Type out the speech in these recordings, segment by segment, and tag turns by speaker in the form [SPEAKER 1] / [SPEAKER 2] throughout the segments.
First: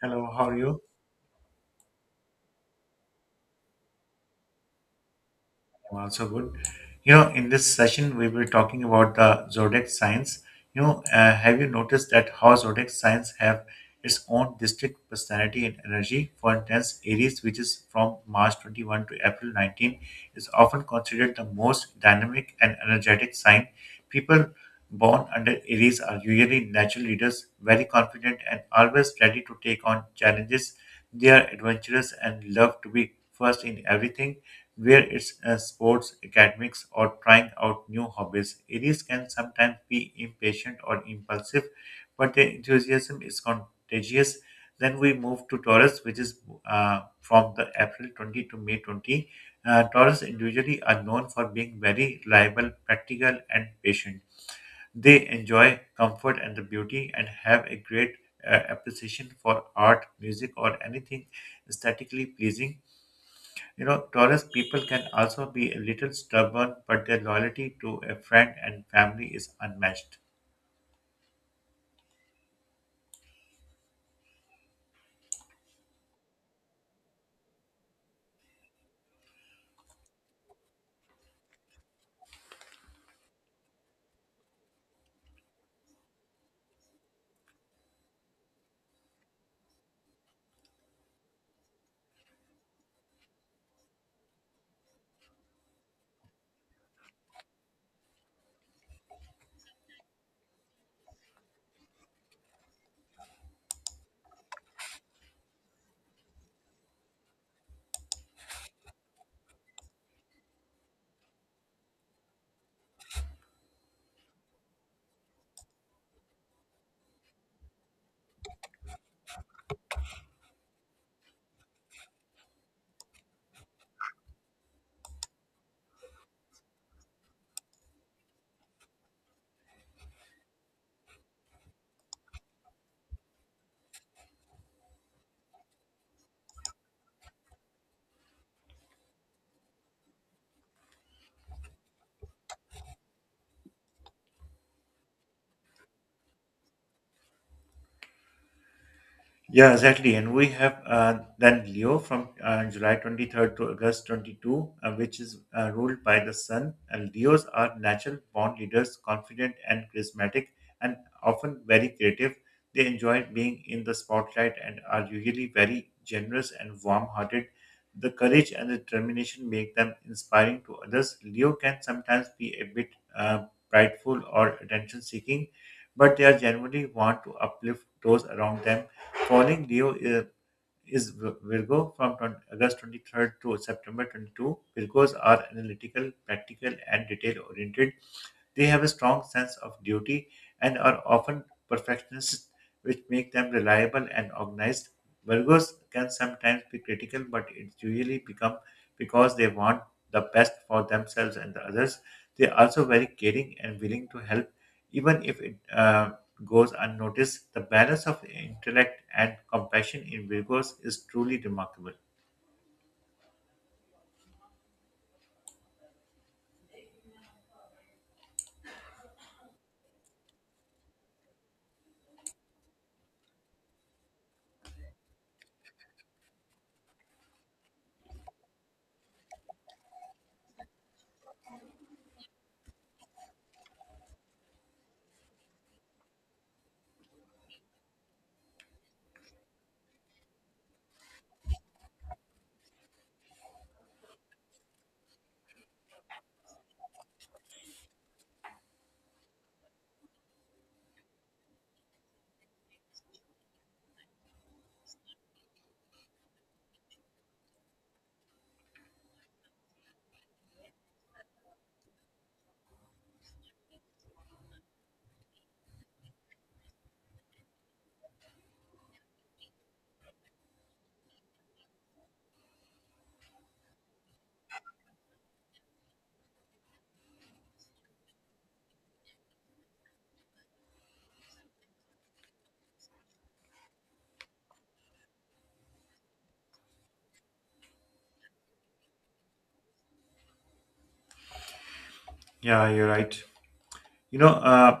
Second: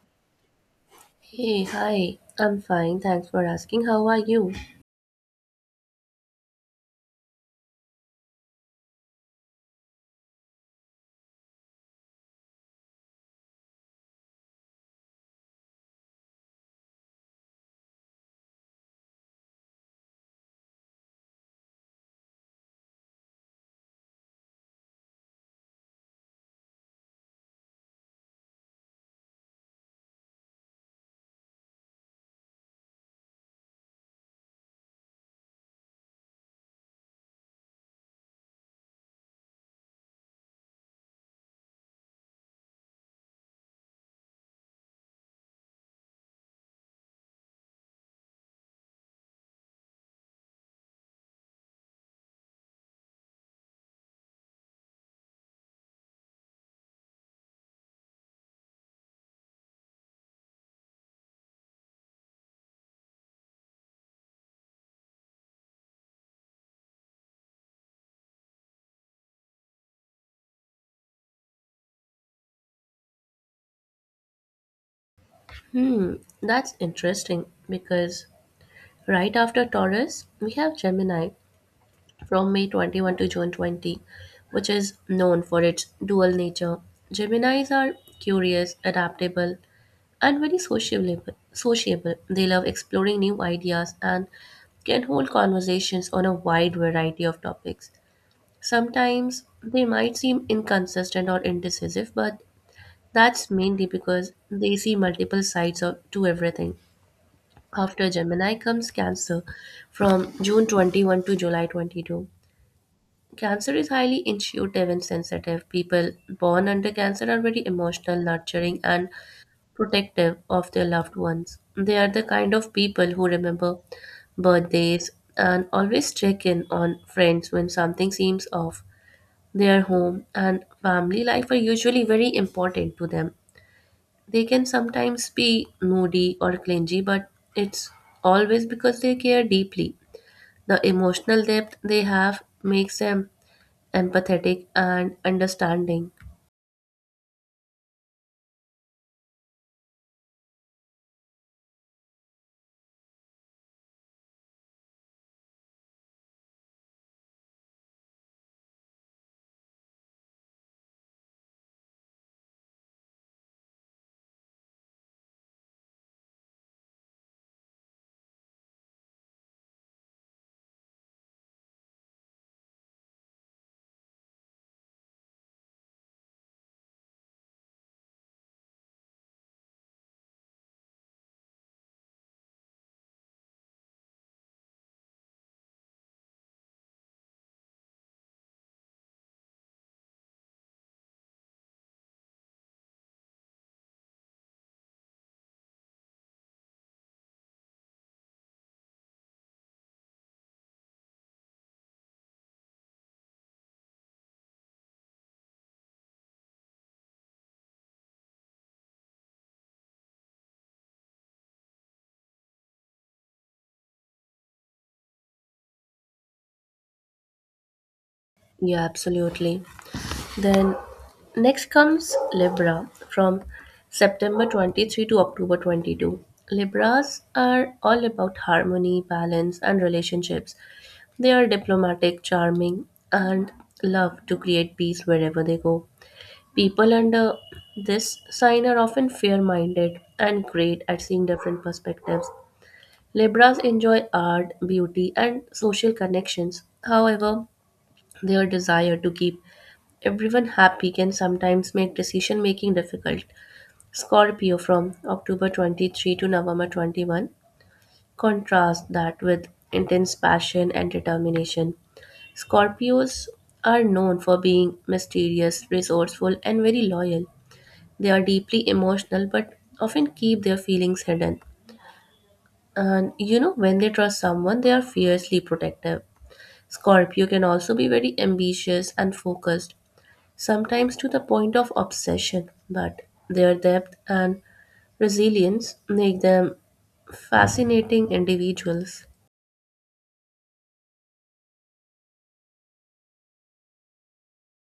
[SPEAKER 1] Hello, how are you?
[SPEAKER 2] Hey, hi. I'm fine. Thanks for asking. How are you?
[SPEAKER 1] I'm also good. You know, in this session, we will be talking about the zodiac signs. Have you noticed that how zodiac signs have its own distinct personality and energy? For instance, Aries, which is from March 21 to April 19, is often considered the most dynamic and energetic sign. People born under Aries are usually natural leaders, very confident, and always ready to take on challenges. They are adventurous and love to be first in everything where it's sports, academics, or trying out new hobbies. Aries can sometimes be impatient or impulsive, but their enthusiasm is contagious. Then we move to Taurus, which is from the April 20 to May 20. Taurus individually are known for being very reliable, practical, and patient. They enjoy comfort and the beauty and have a great appreciation for art, music, or anything aesthetically pleasing. You know, Taurus people can also be a little stubborn, but their loyalty to a friend and family is unmatched.
[SPEAKER 2] Hmm, that's interesting because right after Taurus, we have Gemini from May 21 to June 20, which is known for its dual nature. Geminis are curious, adaptable, and very sociable. They love exploring new ideas and can hold conversations on a wide variety of topics. Sometimes they might seem inconsistent or indecisive, but that's mainly because they see multiple sides to everything. After Gemini comes Cancer from June 21 to July 22. Cancer is highly intuitive and sensitive. People born under Cancer are very emotional, nurturing, and protective of their loved ones. They are the kind of people who remember birthdays and always check in on friends when something seems off. Their home and family life are usually very important to them. They can sometimes be moody or clingy, but it's always because they care deeply. The emotional depth they have makes them empathetic and understanding.
[SPEAKER 1] Yeah, exactly. And we have then Leo from July 23rd to August 22, which is ruled by the sun. And Leos are natural born leaders, confident and charismatic, and often very creative. They enjoy being in the spotlight and are usually very generous and warm hearted. The courage and determination make them inspiring to others. Leo can sometimes be a bit uh, prideful or attention seeking, but they are generally want to uplift those around them. Following Leo is Virgo from 20 August 23rd to September 22. Virgos are analytical, practical, and detail oriented. They have a strong sense of duty and are often perfectionists, which make them reliable and organized. Virgos can sometimes be critical, but it usually become because they want the best for themselves and the others. They are also very caring and willing to help, even if it goes unnoticed. The balance of intellect and compassion in Virgos is truly remarkable.
[SPEAKER 2] Yeah, absolutely. Then next comes Libra from September 23 to October 22. Libras are all about harmony, balance, and relationships. They are diplomatic, charming, and love to create peace wherever they go. People under this sign are often fair minded and great at seeing different perspectives. Libras enjoy art, beauty, and social connections. However, their desire to keep everyone happy can sometimes make decision making difficult. Scorpio from October 23 to November 21. Contrast that with intense passion and determination. Scorpios are known for being mysterious, resourceful, and very loyal. They are deeply emotional but often keep their feelings hidden. And you know, when they trust someone, they are fiercely protective. Scorpio can also be very ambitious and focused, sometimes to the point of obsession, but their depth and resilience make them fascinating individuals.
[SPEAKER 1] Yeah, you're right. You know, uh,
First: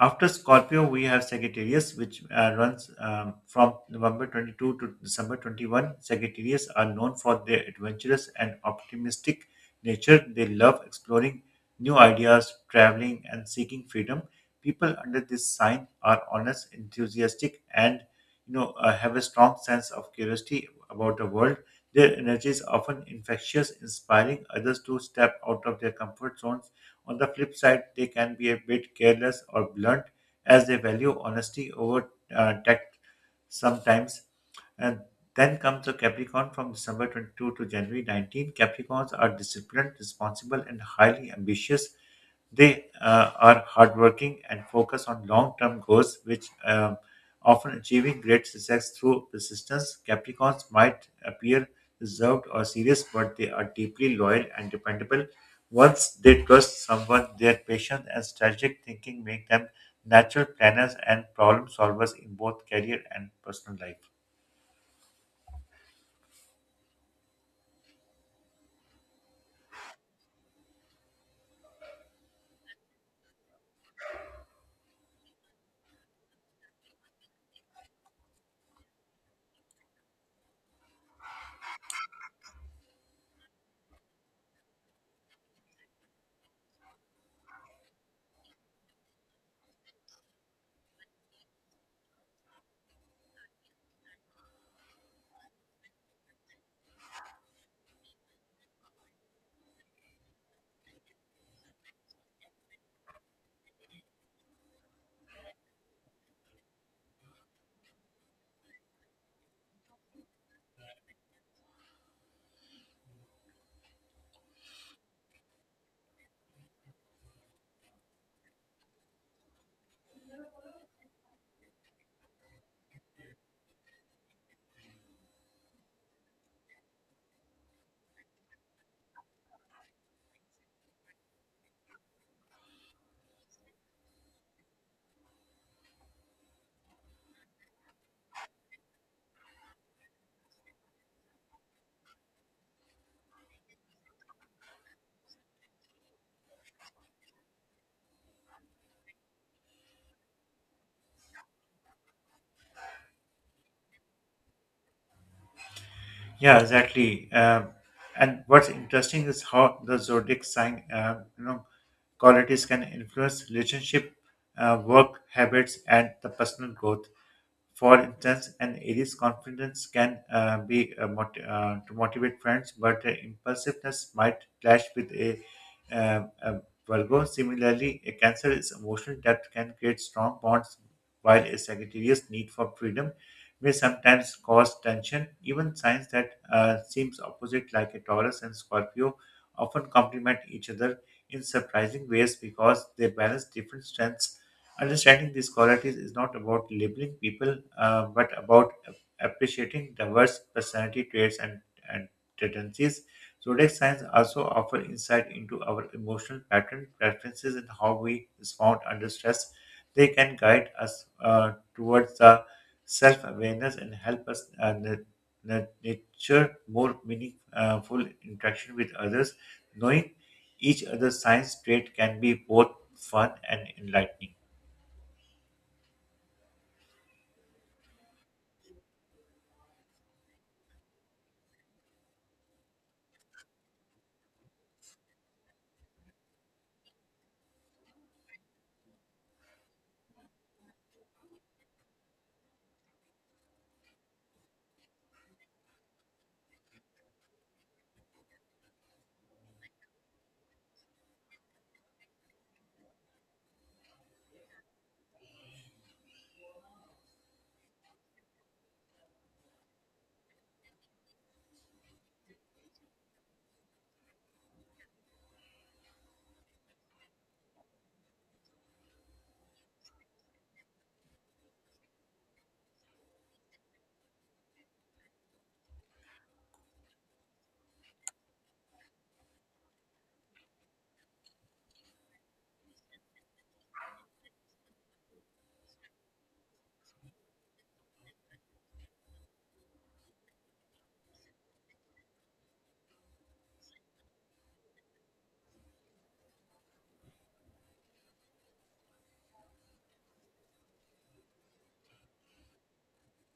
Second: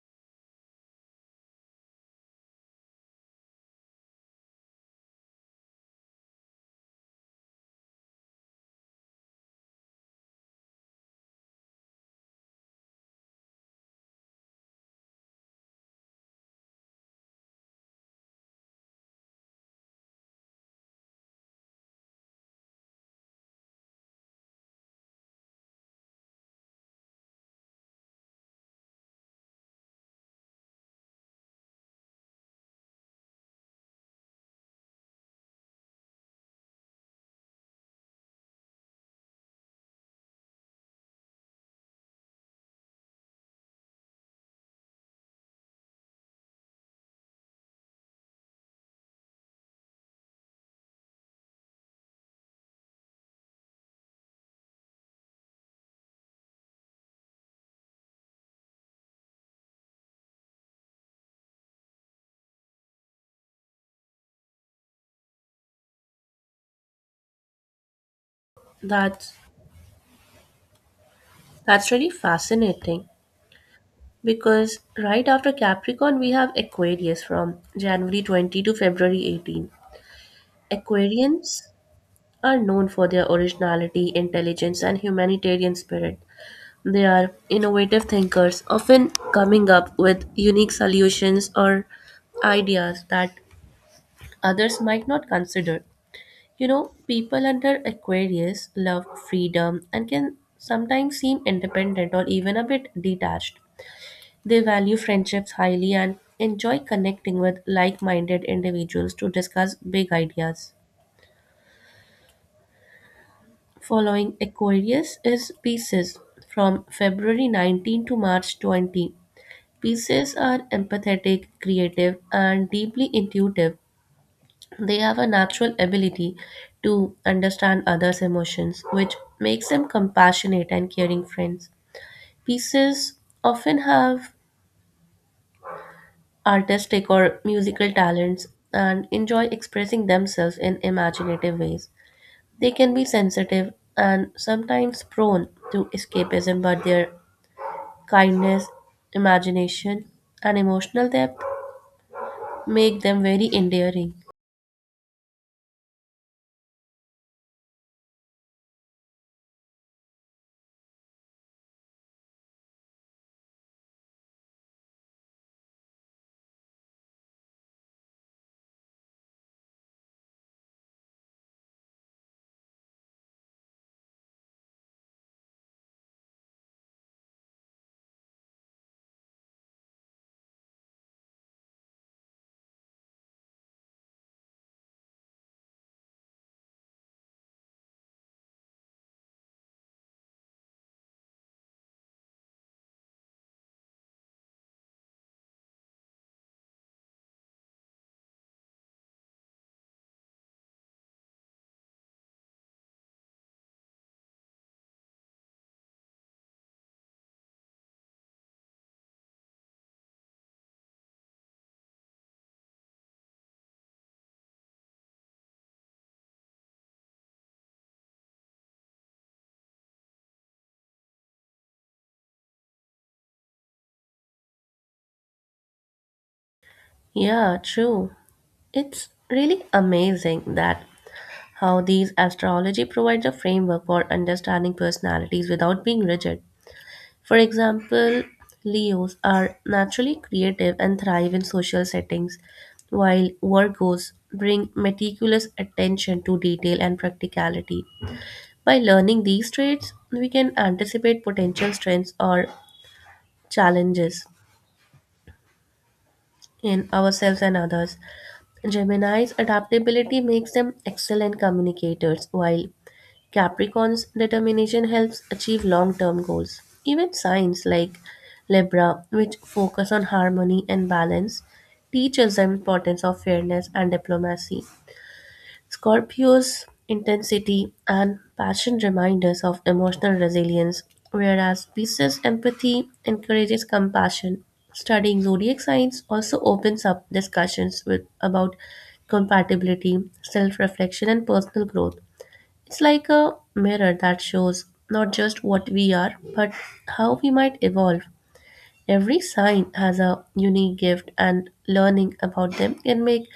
[SPEAKER 1] After Scorpio, we have Sagittarius, which runs from November 22 to December 21. Sagittarius are known for their adventurous and optimistic nature. They love exploring new ideas, traveling, and seeking freedom. People under this sign are honest, enthusiastic, and have a strong sense of curiosity about the world. Their energy is often infectious, inspiring others to step out of their comfort zones. On the flip side, they can be a bit careless or blunt as they value honesty over tact sometimes. And then comes the Capricorn from December 22 to January 19. Capricorns are disciplined, responsible, and highly ambitious. They are hardworking and focus on long term goals, which often achieving great success through persistence. Capricorns might appear reserved or serious, but they are deeply loyal and dependable. Once they trust someone, their patience and strategic thinking make them natural planners and problem solvers in both career and personal life.
[SPEAKER 2] That's that's really fascinating because right after Capricorn we have Aquarius from January 20 to February 18. Aquarians are known for their originality, intelligence, and humanitarian spirit. They are innovative thinkers, often coming up with unique solutions or ideas that others might not consider. You know, people under Aquarius love freedom and can sometimes seem independent or even a bit detached. They value friendships highly and enjoy connecting with like minded individuals to discuss big ideas. Following Aquarius is Pisces. From February 19 to March 20, Pisces are empathetic, creative, and deeply intuitive. They have a natural ability to understand others' emotions, which makes them compassionate and caring friends. Pieces often have artistic or musical talents and enjoy expressing themselves in imaginative ways. They can be sensitive and sometimes prone to escapism, but their kindness, imagination, and emotional depth make them very endearing.
[SPEAKER 1] Yeah, exactly. And what's interesting is how the zodiac sign, qualities can influence relationship, work habits, and the personal growth. For instance, an Aries confidence can to motivate friends, but impulsiveness might clash with a Virgo. Similarly, a Cancer is emotional that can create strong bonds, while a Sagittarius need for freedom may sometimes cause tension. Even signs that seems opposite, like a Taurus and Scorpio, often complement each other in surprising ways because they balance different strengths. Understanding these qualities is not about labeling people, but about appreciating diverse personality traits and tendencies. Zodiac signs also offer insight into our emotional pattern, preferences, and how we respond under stress. They can guide us towards the self-awareness and help us nature more meaningful interaction with others. Knowing each other's signs trait can be both fun and enlightening.
[SPEAKER 2] Yeah, true. It's really amazing that how these astrology provides a framework for understanding personalities without being rigid. For example, Leos are naturally creative and thrive in social settings, while Virgos bring meticulous attention to detail and practicality. By learning these traits, we can anticipate potential strengths or challenges in ourselves and others. Gemini's adaptability makes them excellent communicators, while Capricorn's determination helps achieve long term goals. Even signs like Libra, which focus on harmony and balance, teaches them importance of fairness and diplomacy. Scorpio's intensity and passion remind us of emotional resilience, whereas Pisces' empathy encourages compassion. Studying zodiac signs also opens up discussions with about compatibility, self-reflection, and personal growth. It's like a mirror that shows not just what we are, but how we might evolve. Every sign has a unique gift, and learning about them can make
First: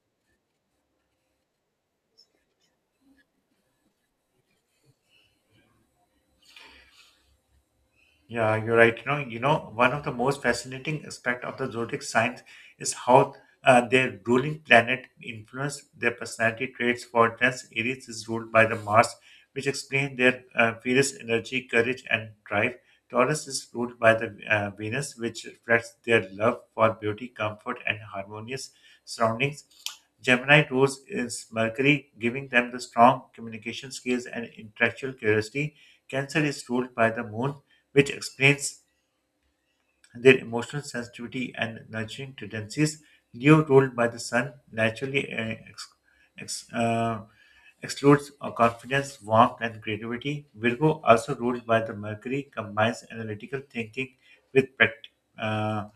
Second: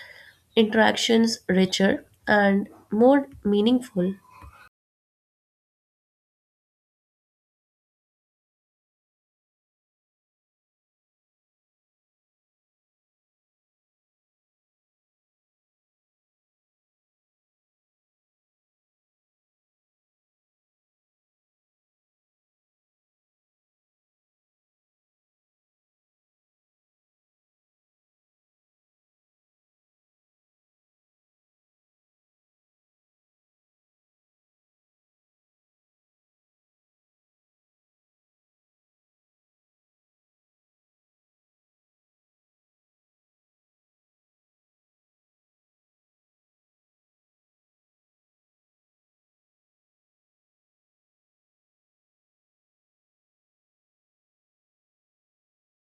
[SPEAKER 2] interactions richer and more meaningful.
[SPEAKER 1] Yeah, you're right. One of the most fascinating aspect of the zodiac signs is how their ruling planet influence their personality traits. For instance, Aries is ruled by the Mars, which explains their fierce energy, courage, and drive. Taurus is ruled by the Venus, which reflects their love for beauty, comfort, and harmonious surroundings. Gemini rules is Mercury, giving them the strong communication skills and intellectual curiosity. Cancer is ruled by the Moon, which explains their emotional sensitivity and nurturing tendencies. Leo, ruled by the sun, naturally ex- uh, excludes confidence, warmth, and creativity. Virgo, also ruled by the Mercury, combines analytical thinking with uh,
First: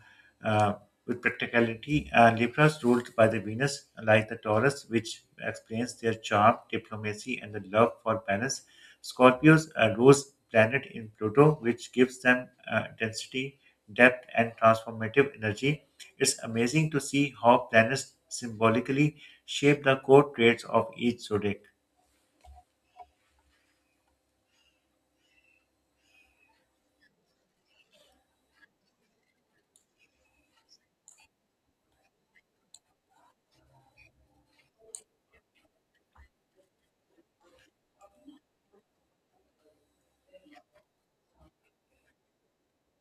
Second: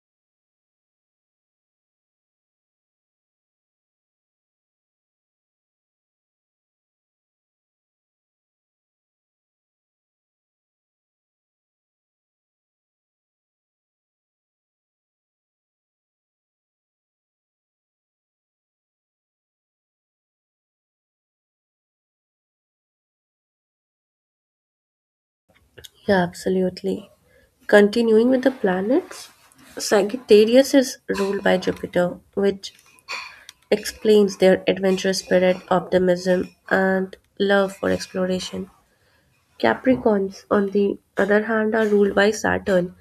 [SPEAKER 1] uh, with practicality. Libras, ruled by the Venus, like the Taurus, which explains their charm, diplomacy, and the love for balance. Scorpios, a rose planet in Pluto, which gives them depth, and transformative energy. It's amazing to see how planets symbolically shape the core traits of each zodiac.
[SPEAKER 2] Yeah, absolutely. Continuing with the planets, Sagittarius is ruled by Jupiter, which explains their adventurous spirit, optimism, and love for exploration. Capricorns, on the other hand, are ruled by Saturn,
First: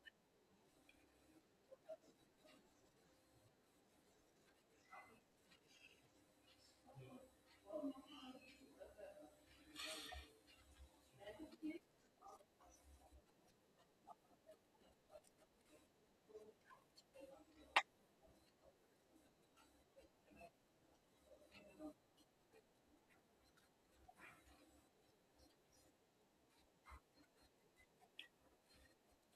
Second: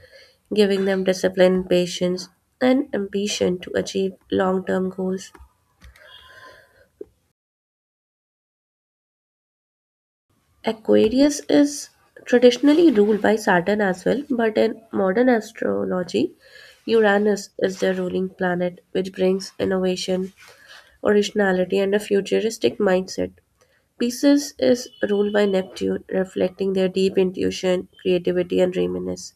[SPEAKER 2] giving them discipline, patience, and ambition to achieve long term goals. Aquarius is traditionally ruled by Saturn as well, but in modern astrology, Uranus is the ruling planet, which brings innovation, originality, and a futuristic mindset. Pisces is ruled by Neptune, reflecting their deep intuition, creativity, and reminiscence.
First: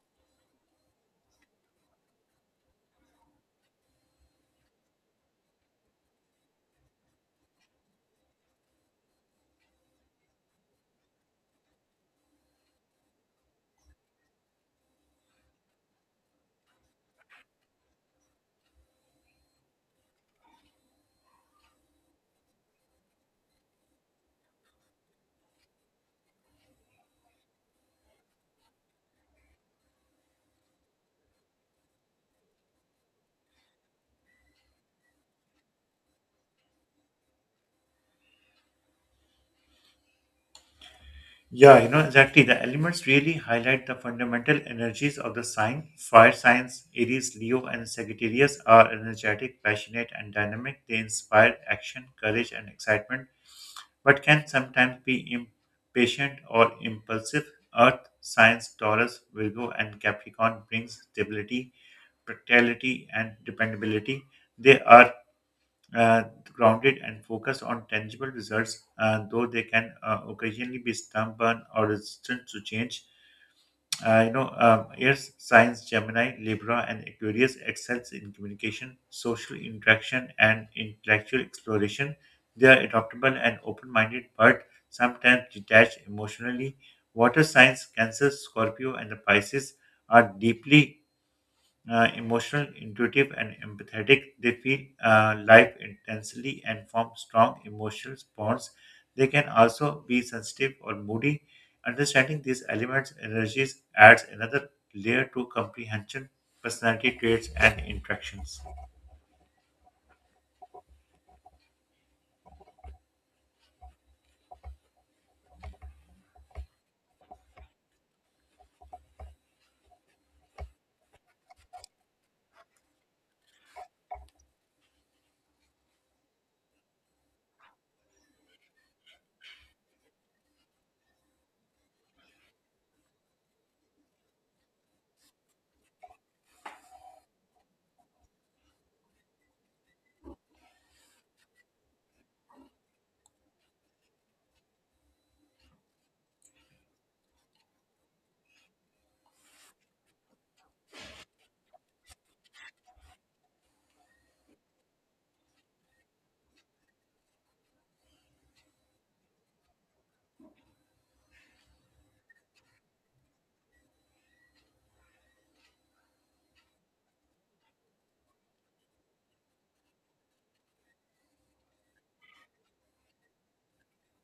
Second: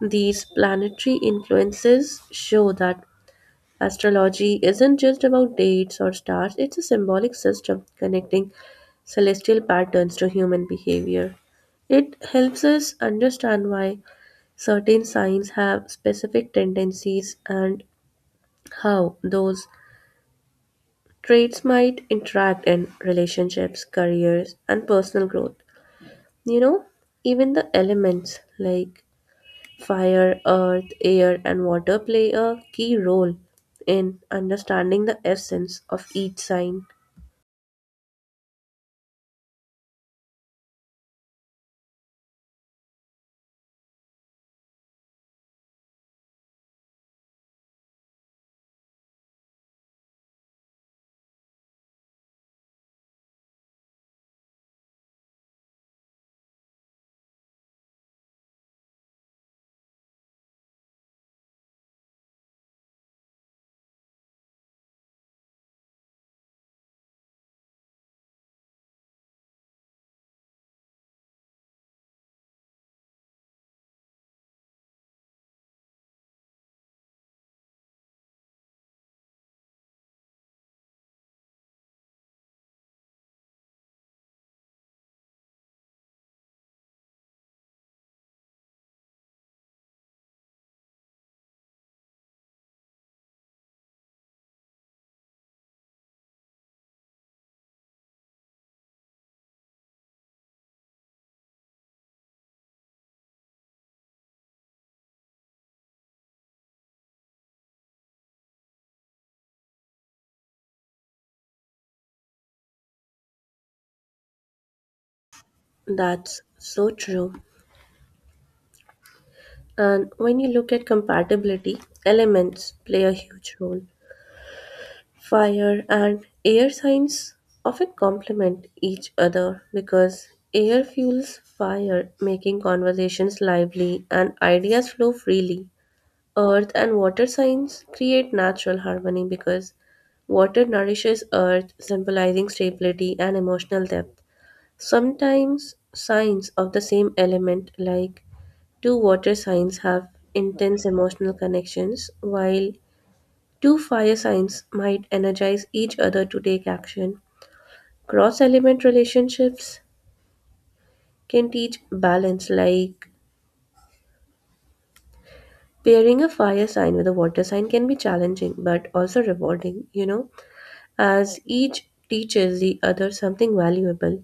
[SPEAKER 2] These planetary influences show that astrology isn't just about dates or stars. It's a symbolic system connecting celestial patterns to human behavior. It helps us understand why certain signs have specific tendencies and how those traits might interact in relationships, careers, and personal growth. You know, even the elements like fire, earth, air, and water play a key role in understanding the essence of each sign.
[SPEAKER 1] Yeah, exactly. The elements really highlight the fundamental energies of the sign. Fire signs, Aries, Leo, and Sagittarius are energetic, passionate, and dynamic. They inspire action, courage, and excitement, but can sometimes be impatient or impulsive. Earth signs, Taurus, Virgo, and Capricorn brings stability, practicality, and dependability. They are uh, grounded and focused on tangible results, though they can occasionally be stubborn or resistant to change. Earth signs Gemini, Libra, and Aquarius excels in communication, social interaction, and intellectual exploration. They are adaptable and open-minded, but sometimes detached emotionally. Water signs Cancer, Scorpio, and the Pisces are deeply emotional, intuitive, and empathetic. They feel life intensely and form strong emotional bonds. They can also be sensitive or moody. Understanding these elements energies adds another layer to comprehension, personality traits, and interactions.
[SPEAKER 2] That's so true. And when you look at compatibility, elements play a huge role. Fire and air signs often complement each other because air fuels fire, making conversations lively and ideas flow freely. Earth and water signs create natural harmony because water nourishes earth, symbolizing stability and emotional depth. Sometimes signs of the same element, like two water signs, have intense emotional connections, while two fire signs might energize each other to take action. Cross element relationships can teach balance, like pairing a fire sign with a water sign can be challenging but also rewarding, you know, as each teaches the other something valuable.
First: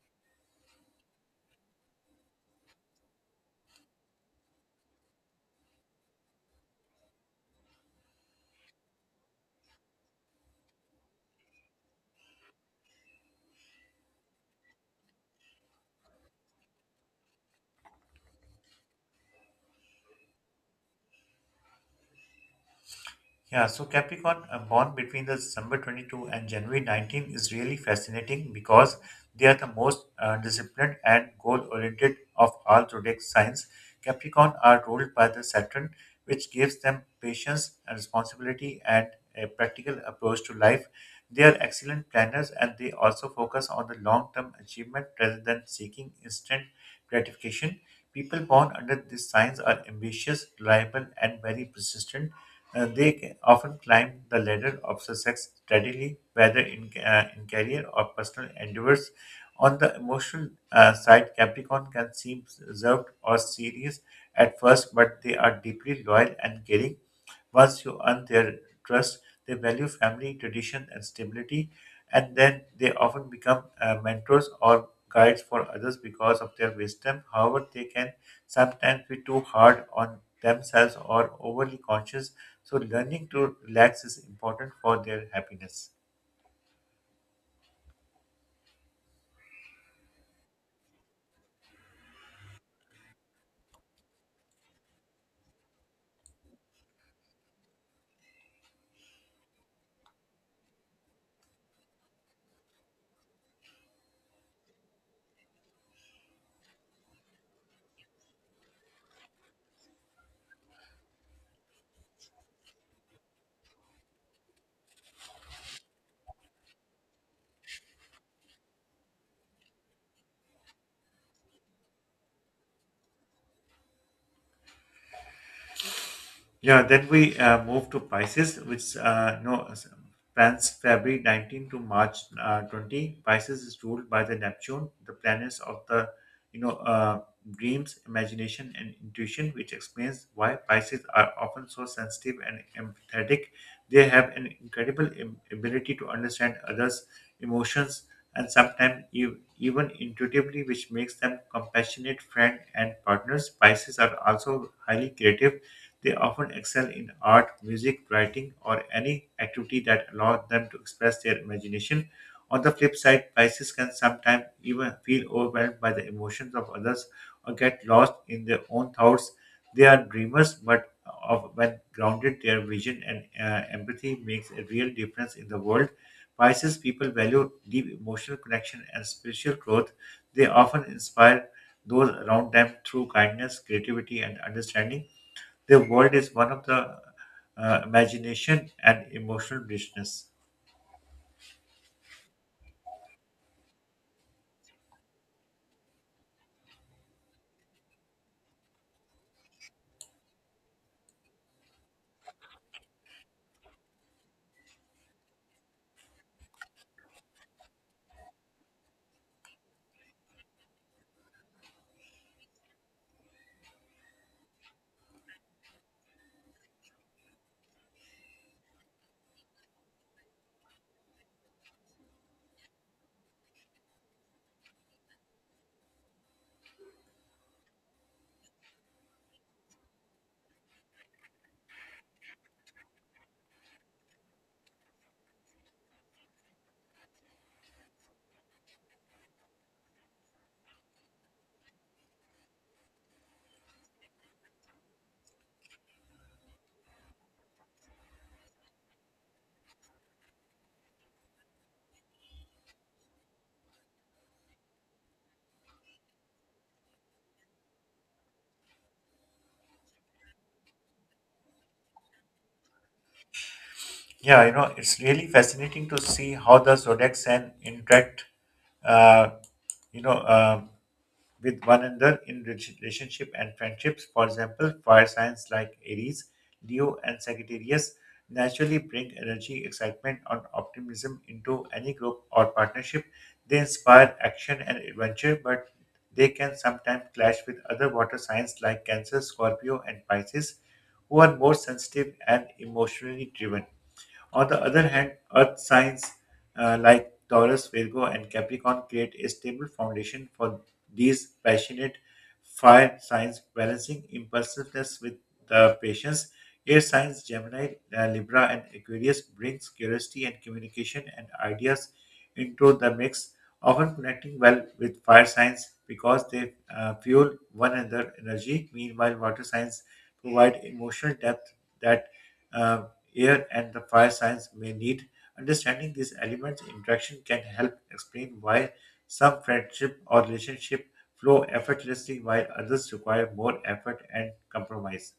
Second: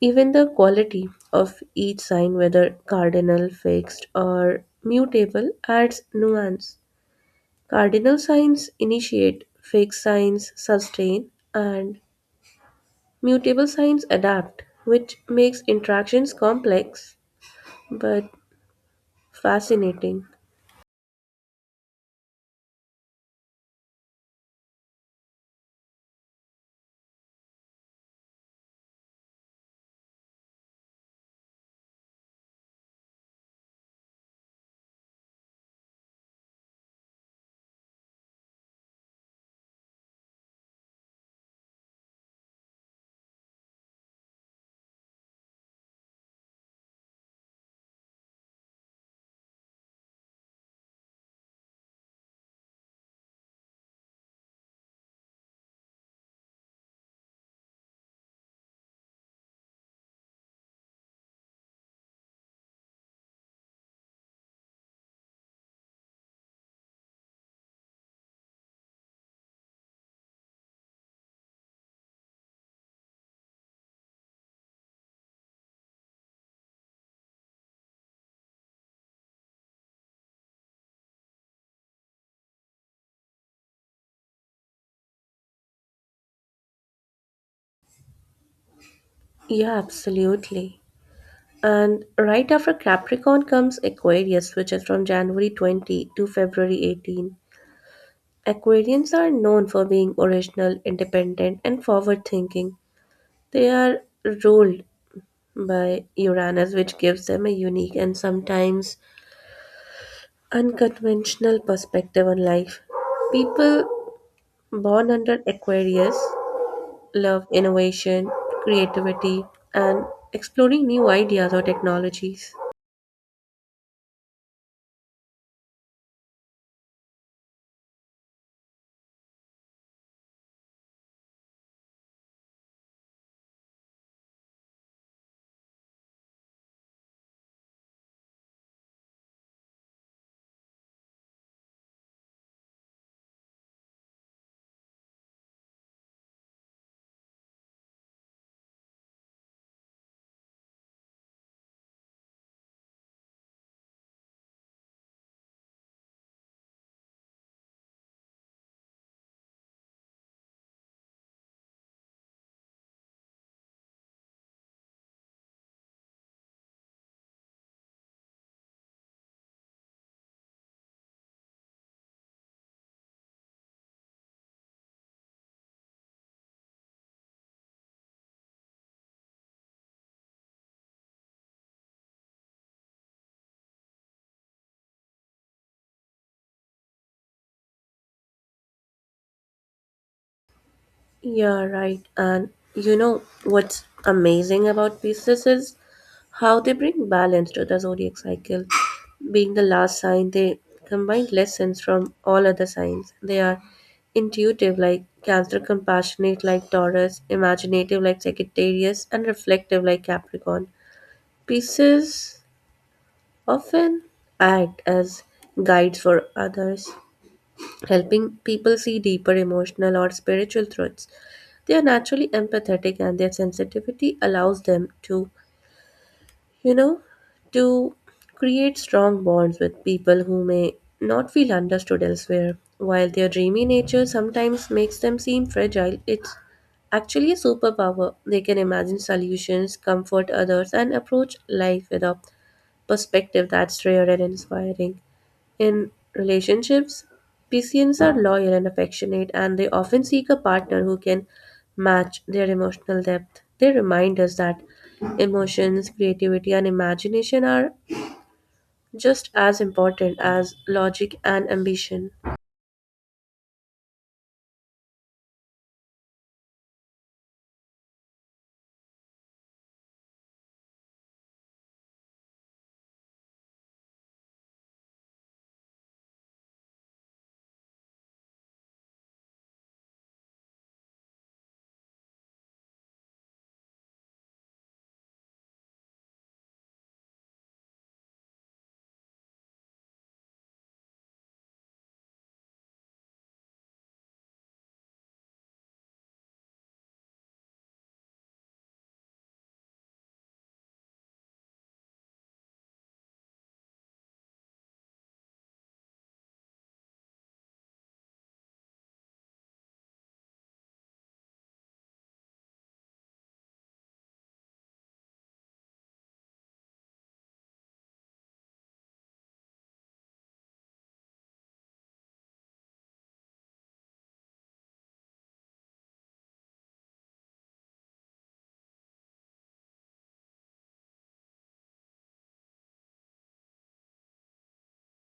[SPEAKER 2] Even the quality of each sign, whether cardinal, fixed, or mutable, adds nuance. Cardinal signs initiate, fixed signs sustain, and mutable signs adapt, which makes interactions complex but fascinating.
[SPEAKER 1] Yeah, so Capricorn born between the December 22 and January 19 is really fascinating because they are the most disciplined and goal-oriented of all zodiac signs. Capricorn are ruled by the Saturn, which gives them patience and responsibility and a practical approach to life. They are excellent planners and they also focus on the long-term achievement rather than seeking instant gratification. People born under these signs are ambitious, reliable, and very persistent. They often climb the ladder of success steadily, whether in career or personal endeavors. On the emotional side, Capricorn can seem reserved or serious at first, but they are deeply loyal and caring. Once you earn their trust, they value family, tradition, and stability, and then they often become mentors or guides for others because of their wisdom. However, they can sometimes be too hard on themselves or overly conscious, so learning to relax is important for their happiness.
[SPEAKER 2] Yeah, absolutely. And right after Capricorn comes Aquarius, which is from January 20 to February 18. Aquarians are known for being original, independent, and forward thinking. They are ruled by Uranus, which gives them a unique and sometimes unconventional perspective on life. People born under Aquarius love innovation, creativity, and exploring new ideas or technologies.
[SPEAKER 1] Yeah, then we move to Pisces, which no plans February 19 to March 20. Pisces is ruled by the Neptune, the planets of the you know uh, dreams, imagination, and intuition, which explains why Pisces are often so sensitive and empathetic. They have an incredible ability to understand others' emotions and sometimes even intuitively, which makes them compassionate friend and partners. Pisces are also highly creative. They often excel in art, music, writing, or any activity that allows them to express their imagination. On the flip side, Pisces can sometimes even feel overwhelmed by the emotions of others or get lost in their own thoughts. They are dreamers, but of when grounded, their vision and empathy makes a real difference in the world. Pisces people value deep emotional connection and spiritual growth. They often inspire those around them through kindness, creativity, and understanding. Their world is one of the imagination and emotional richness.
[SPEAKER 2] Yeah, right. And you know what's amazing about Pisces is how they bring balance to the zodiac cycle. Being the last sign, they combine lessons from all other signs. They are intuitive like Cancer, compassionate like Taurus, imaginative like Sagittarius, and reflective like Capricorn. Pieces often act as guides for others, helping people see deeper emotional or spiritual truths. They are naturally empathetic, and their sensitivity allows them you know, to create strong bonds with people who may not feel understood elsewhere. While their dreamy nature sometimes makes them seem fragile, it's actually a superpower. They can imagine solutions, comfort others, and approach life with a perspective that's rare and inspiring. In relationships, Pisceans are loyal and affectionate, and they often seek a partner who can match their emotional depth. They remind us that emotions, creativity, and imagination are just as important as logic and ambition.
[SPEAKER 1] Yeah, you know, it's really fascinating to see how the zodiac sign interact Uh, you know, uh, with one another in relationship and friendships. For example, fire signs like Aries, Leo, and Sagittarius naturally bring energy, excitement, and optimism into any group or partnership. They inspire action and adventure, but they can sometimes clash with other water signs like Cancer, Scorpio, and Pisces, who are more sensitive and emotionally driven. On the other hand, earth signs like Taurus, Virgo, and Capricorn create a stable foundation for these passionate fire signs, balancing impulsiveness with the patience. Air signs Gemini, Libra, and Aquarius brings curiosity and communication and ideas into the mix, often connecting well with fire signs because they fuel one another energy. Meanwhile, water signs provide emotional depth that uh, air, and the fire signs may need. Understanding these elements' interaction can help explain why some friendship or relationship flow effortlessly while others require more effort and compromise.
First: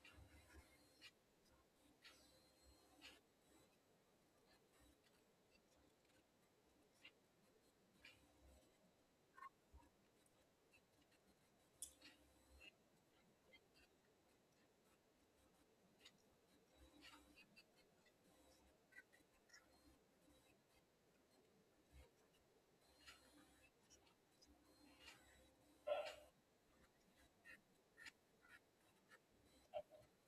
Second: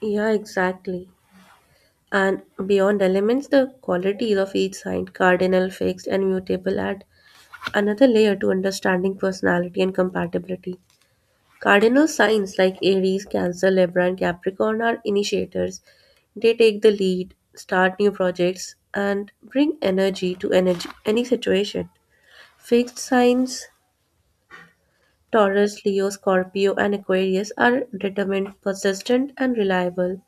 [SPEAKER 2] Yeah, exactly. And beyond elements, the qualities of each sign, cardinal, fixed, and mutable, add another layer to understanding personality and compatibility. Cardinal signs like Aries, Cancer, Libra, and Capricorn are initiators. They take the lead, start new projects, and bring energy to any situation. Fixed signs Taurus, Leo, Scorpio, and Aquarius are determined, persistent, and reliable.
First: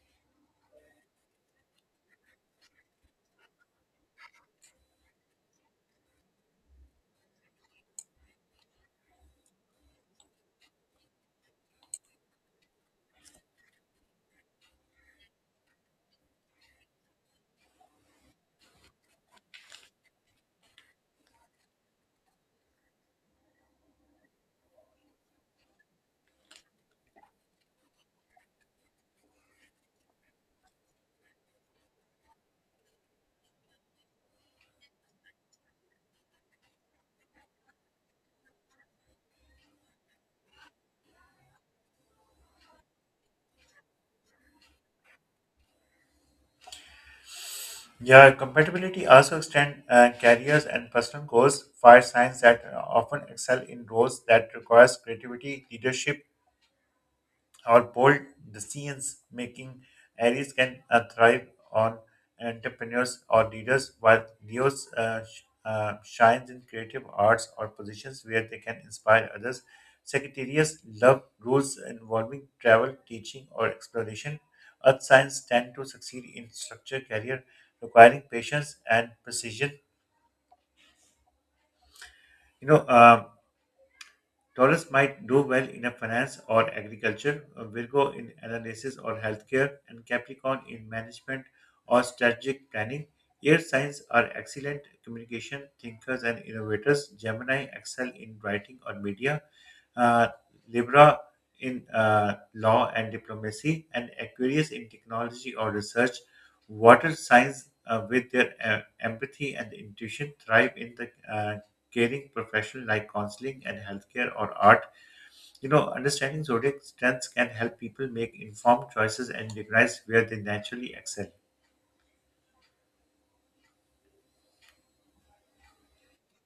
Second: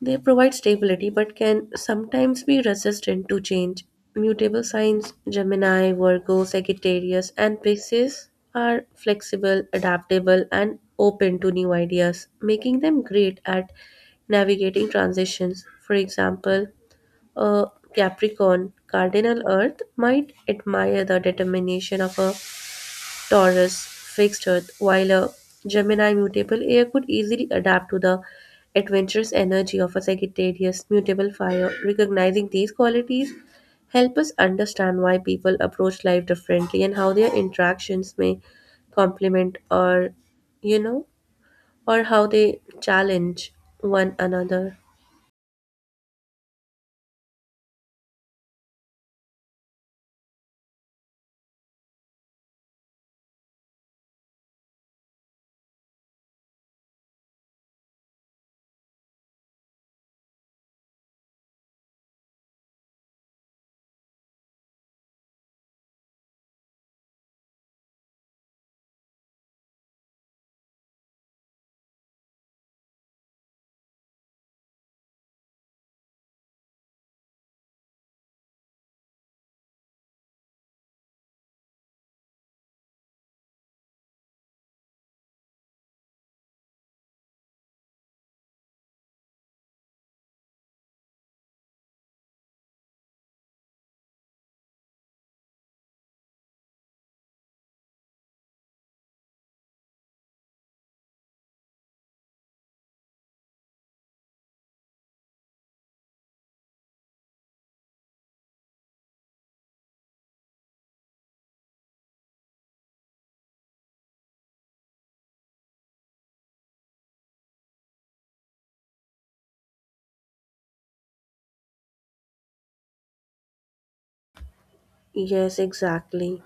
[SPEAKER 2] They provide stability but can sometimes be resistant to change. Mutable signs Gemini, Virgo, Sagittarius, and Pisces are flexible, adaptable, and open to new ideas, making them great at navigating transitions. For example, a Capricorn cardinal Earth might admire the determination of a Taurus, fixed Earth, while a Gemini mutable air could easily adapt to the adventurous energy of a Sagittarius mutable fire. Recognizing these qualities help us understand why people approach life differently and how their interactions may complement, or you know or how they challenge one another.
[SPEAKER 1] Yeah, compatibility also extend careers and personal goals. Fire signs that often excel in roles that requires creativity, leadership, or bold decisions making areas can thrive on entrepreneurs or leaders, while leos shines in creative arts or positions where they can inspire others. Secretariats love roles involving travel teaching or exploration. Earth signs tend to succeed in structure career requiring patience and precision. you know um, Taurus might do well in a finance or agriculture, Virgo in analysis or healthcare, and Capricorn in management or strategic planning. Air signs are excellent communication thinkers and innovators. Gemini excel in writing or media, uh, Libra in law and diplomacy, and Aquarius in technology or research. Water signs, with their empathy and intuition, thrive in the caring profession like counseling and healthcare or art. You know, understanding zodiac strengths can help people make informed choices and recognize where they naturally excel.
[SPEAKER 2] Yes, exactly.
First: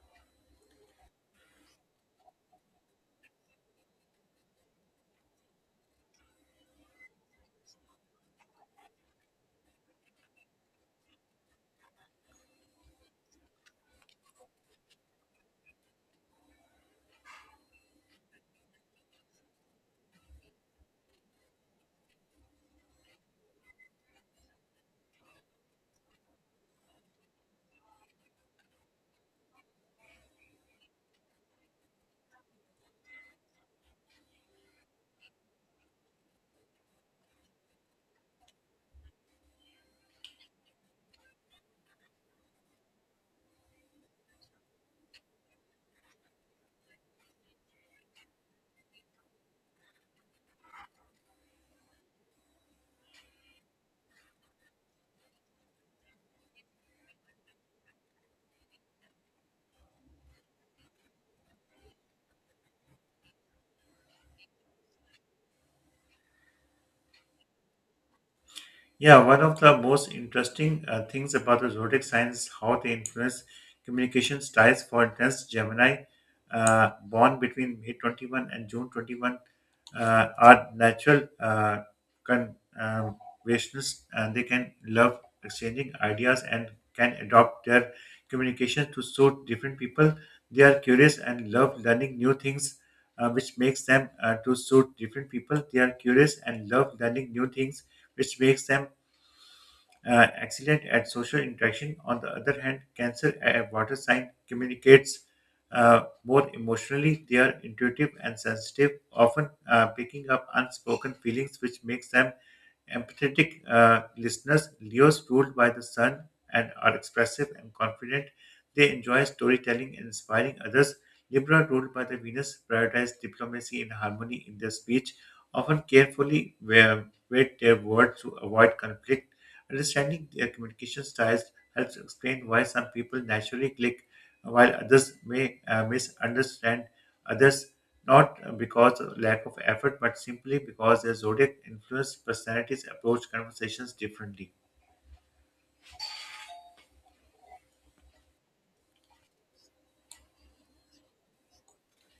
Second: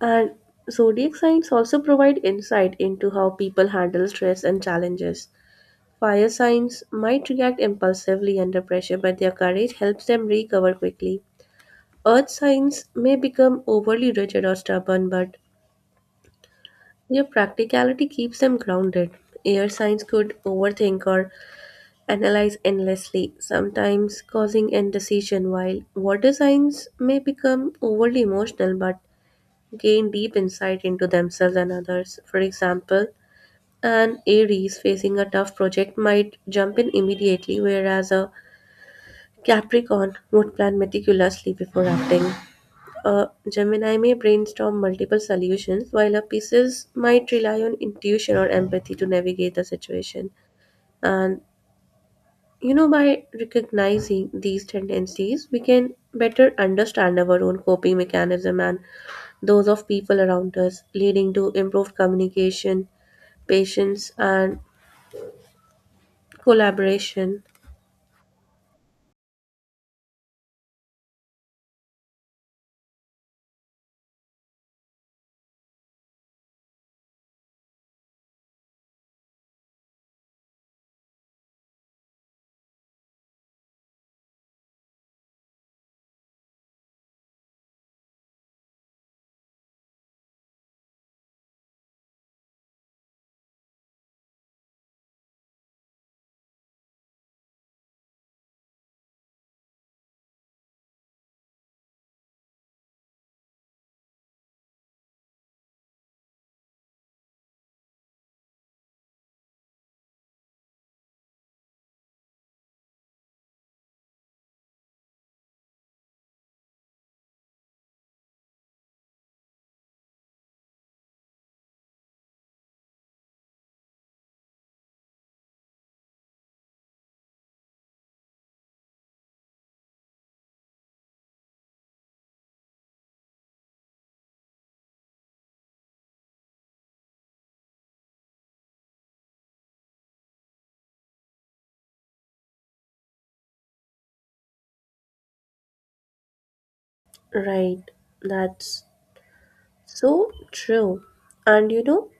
[SPEAKER 2] And zodiac signs also provide insight into how people handle stress and challenges. Fire signs might react impulsively under pressure, but their courage helps them recover quickly. Earth signs may become overly rigid or stubborn, but their practicality keeps them grounded. Air signs could overthink or analyze endlessly, sometimes causing indecision, while water signs may become overly emotional but gain deep insight into themselves and others. For example, an Aries facing a tough project might jump in immediately, whereas a Capricorn would plan meticulously before acting. A Gemini may brainstorm multiple solutions, while a Pisces might rely on intuition or empathy to navigate the situation. And you know, by recognizing these tendencies, we can better understand our own coping mechanism and those of people around us, leading to improved communication, patience, and collaboration.
[SPEAKER 1] Yeah, one of the most interesting things about the zodiac signs is how they influence communication styles. For instance, Gemini, born between May 21 and June 21, are natural conversationalists and they can love exchanging ideas and can adopt their communication to suit different people. They are curious and love learning new things, which makes them to suit different people. They are curious and love learning new things which makes them excellent at social interaction. On the other hand, Cancer a water sign communicates more emotionally. They are intuitive and sensitive, often picking up unspoken feelings, which makes them empathetic listeners. Leos ruled by the sun and are expressive and confident. They enjoy storytelling and inspiring others. Libra, ruled by the Venus, prioritize diplomacy and harmony in their speech, often carefully weigh their words to avoid conflict. Understanding their communication styles helps explain why some people naturally click while others may misunderstand others, not because of lack of effort, but simply because their zodiac influence personalities approach conversations differently.
[SPEAKER 2] Right, that's so true. And you know,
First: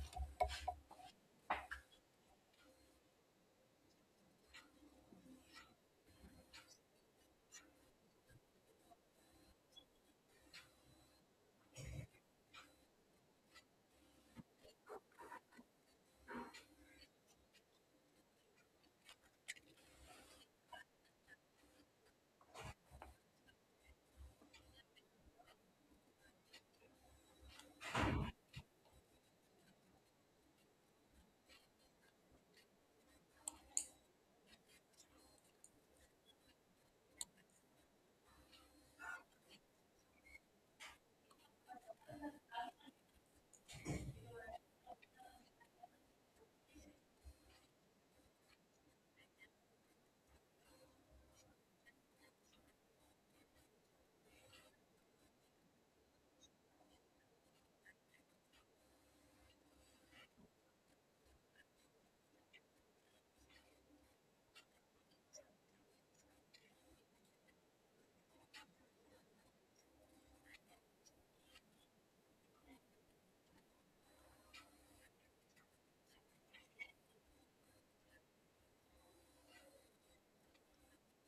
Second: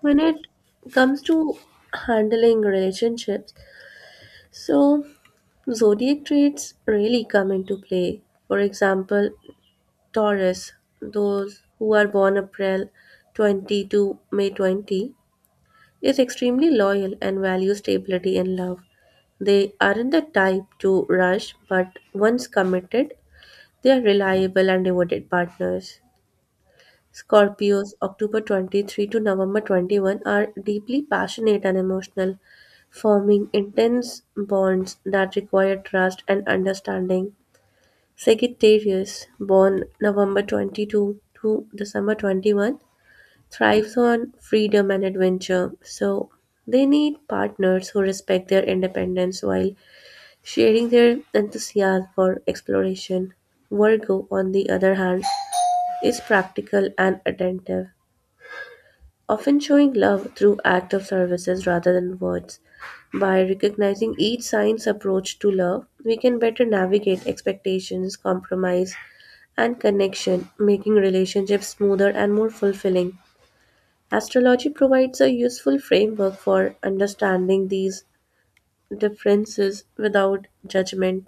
[SPEAKER 2] when it comes to handling relationships, so zodiac traits really come into play. For example, Taurus, those who are born April 20 to May 20, is extremely loyal and values stability and love. They aren't the type to rush, but once committed, they are reliable and devoted partners. Scorpios, October 23rd to November 20, are deeply passionate and emotional, forming intense bonds that require trust and understanding. Sagittarius, born November 22 to December 21, thrives on freedom and adventure. So they need partners who respect their independence while sharing their enthusiasm for exploration. Virgo, on the other hand, is practical and attentive, often showing love through acts of services rather than words. By recognizing each sign's approach to love, we can better navigate expectations, compromise, and connection, making relationships smoother and more fulfilling. Astrology provides a useful framework for understanding these differences without judgment.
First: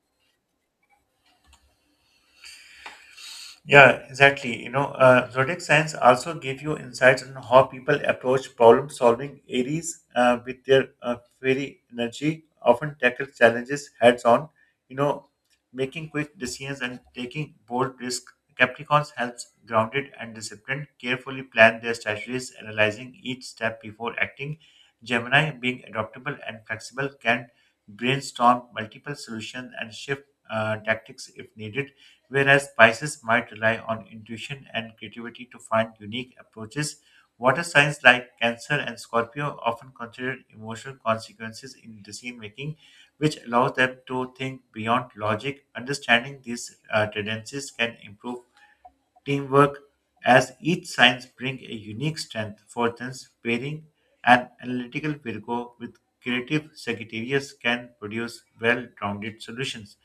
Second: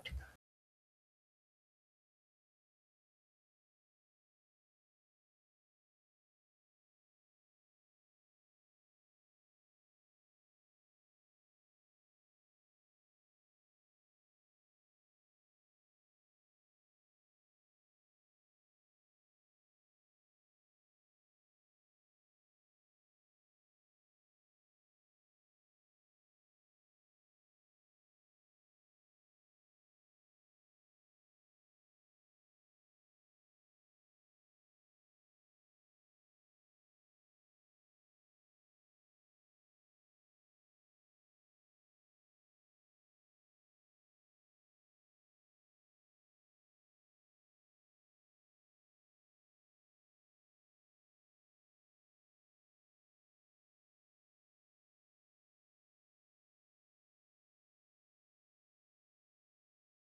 [SPEAKER 1] Yeah, exactly. You know, zodiac signs also give you insights on how people approach problem solving. Aries, with their fiery energy, often tackle challenges heads on, you know, making quick decisions and taking bold risks. Capricorns helps grounded and disciplined, carefully plan their strategies, analyzing each step before acting. Gemini, being adaptable and flexible, can brainstorm multiple solutions and shift tactics if needed, whereas Pisces might rely on intuition and creativity to find unique approaches. Water signs like Cancer and Scorpio often consider emotional consequences in decision making, which allows them to think beyond logic. Understanding these tendencies can improve teamwork, as each signs bring a unique strength. For instance, pairing an analytical Virgo with creative Sagittarius can produce well-rounded solutions,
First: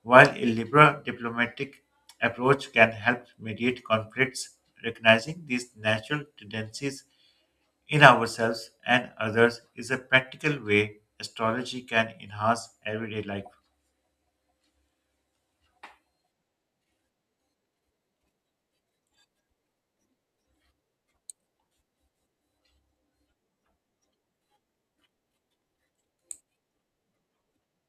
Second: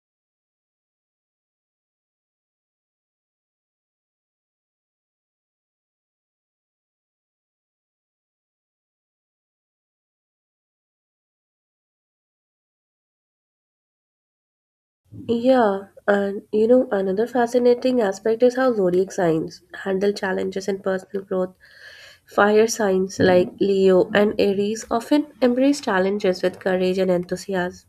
[SPEAKER 1] while a liberal diplomatic approach can help mediate conflicts. Recognizing these natural tendencies in ourselves and others is a practical way astrology can enhance everyday life.
[SPEAKER 2] Yeah, and you know, another fascinating aspect is how zodiac signs handle challenges in personal growth. Fire signs like Leo and Aries often embrace challenges with courage and enthusiasm,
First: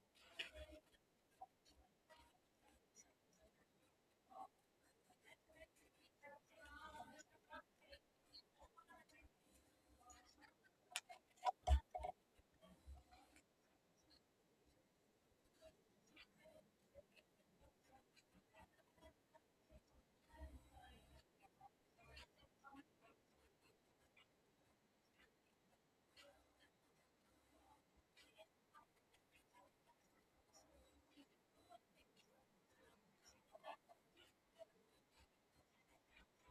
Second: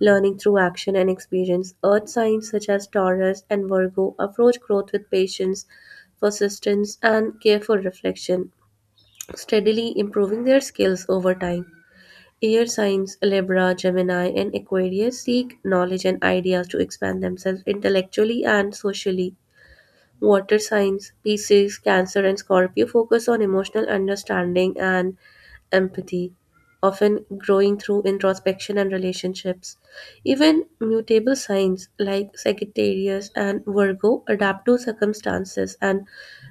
[SPEAKER 2] learning through action and experience. Earth signs such as Taurus and Virgo approach growth with patience, persistence, and careful reflection, steadily improving their skills over time. Air signs Libra, Gemini, and Aquarius seek knowledge and ideas to expand themselves intellectually and socially. Water signs Pisces, Cancer, and Scorpio focus on emotional understanding and empathy, often growing through introspection and relationships. Even mutable signs like Sagittarius and Virgo adapt to circumstances and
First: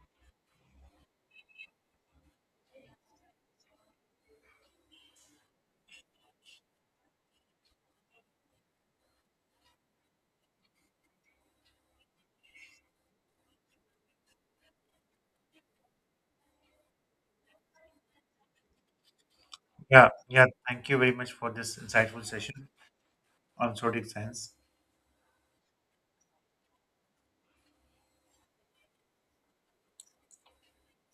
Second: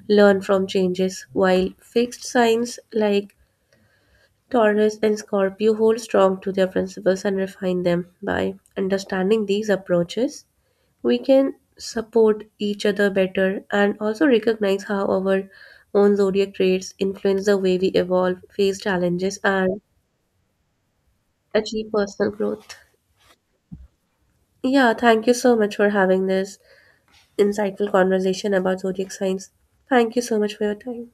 [SPEAKER 2] learn from changes, while fixed signs like Taurus and Scorpio hold strong to their principles and refine them. By understanding these approaches, we can support each other better and also recognize how our own zodiac traits influence the way we evolve, face challenges, and
[SPEAKER 1] Yeah, yeah, thank you very much for this
[SPEAKER 2] achieve
[SPEAKER 1] insightful
[SPEAKER 2] personal
[SPEAKER 1] session
[SPEAKER 2] growth.
[SPEAKER 1] on zodiac science.
[SPEAKER 2] Yeah, thank you so much for having this insightful conversation about zodiac signs. Thank you so much for your time.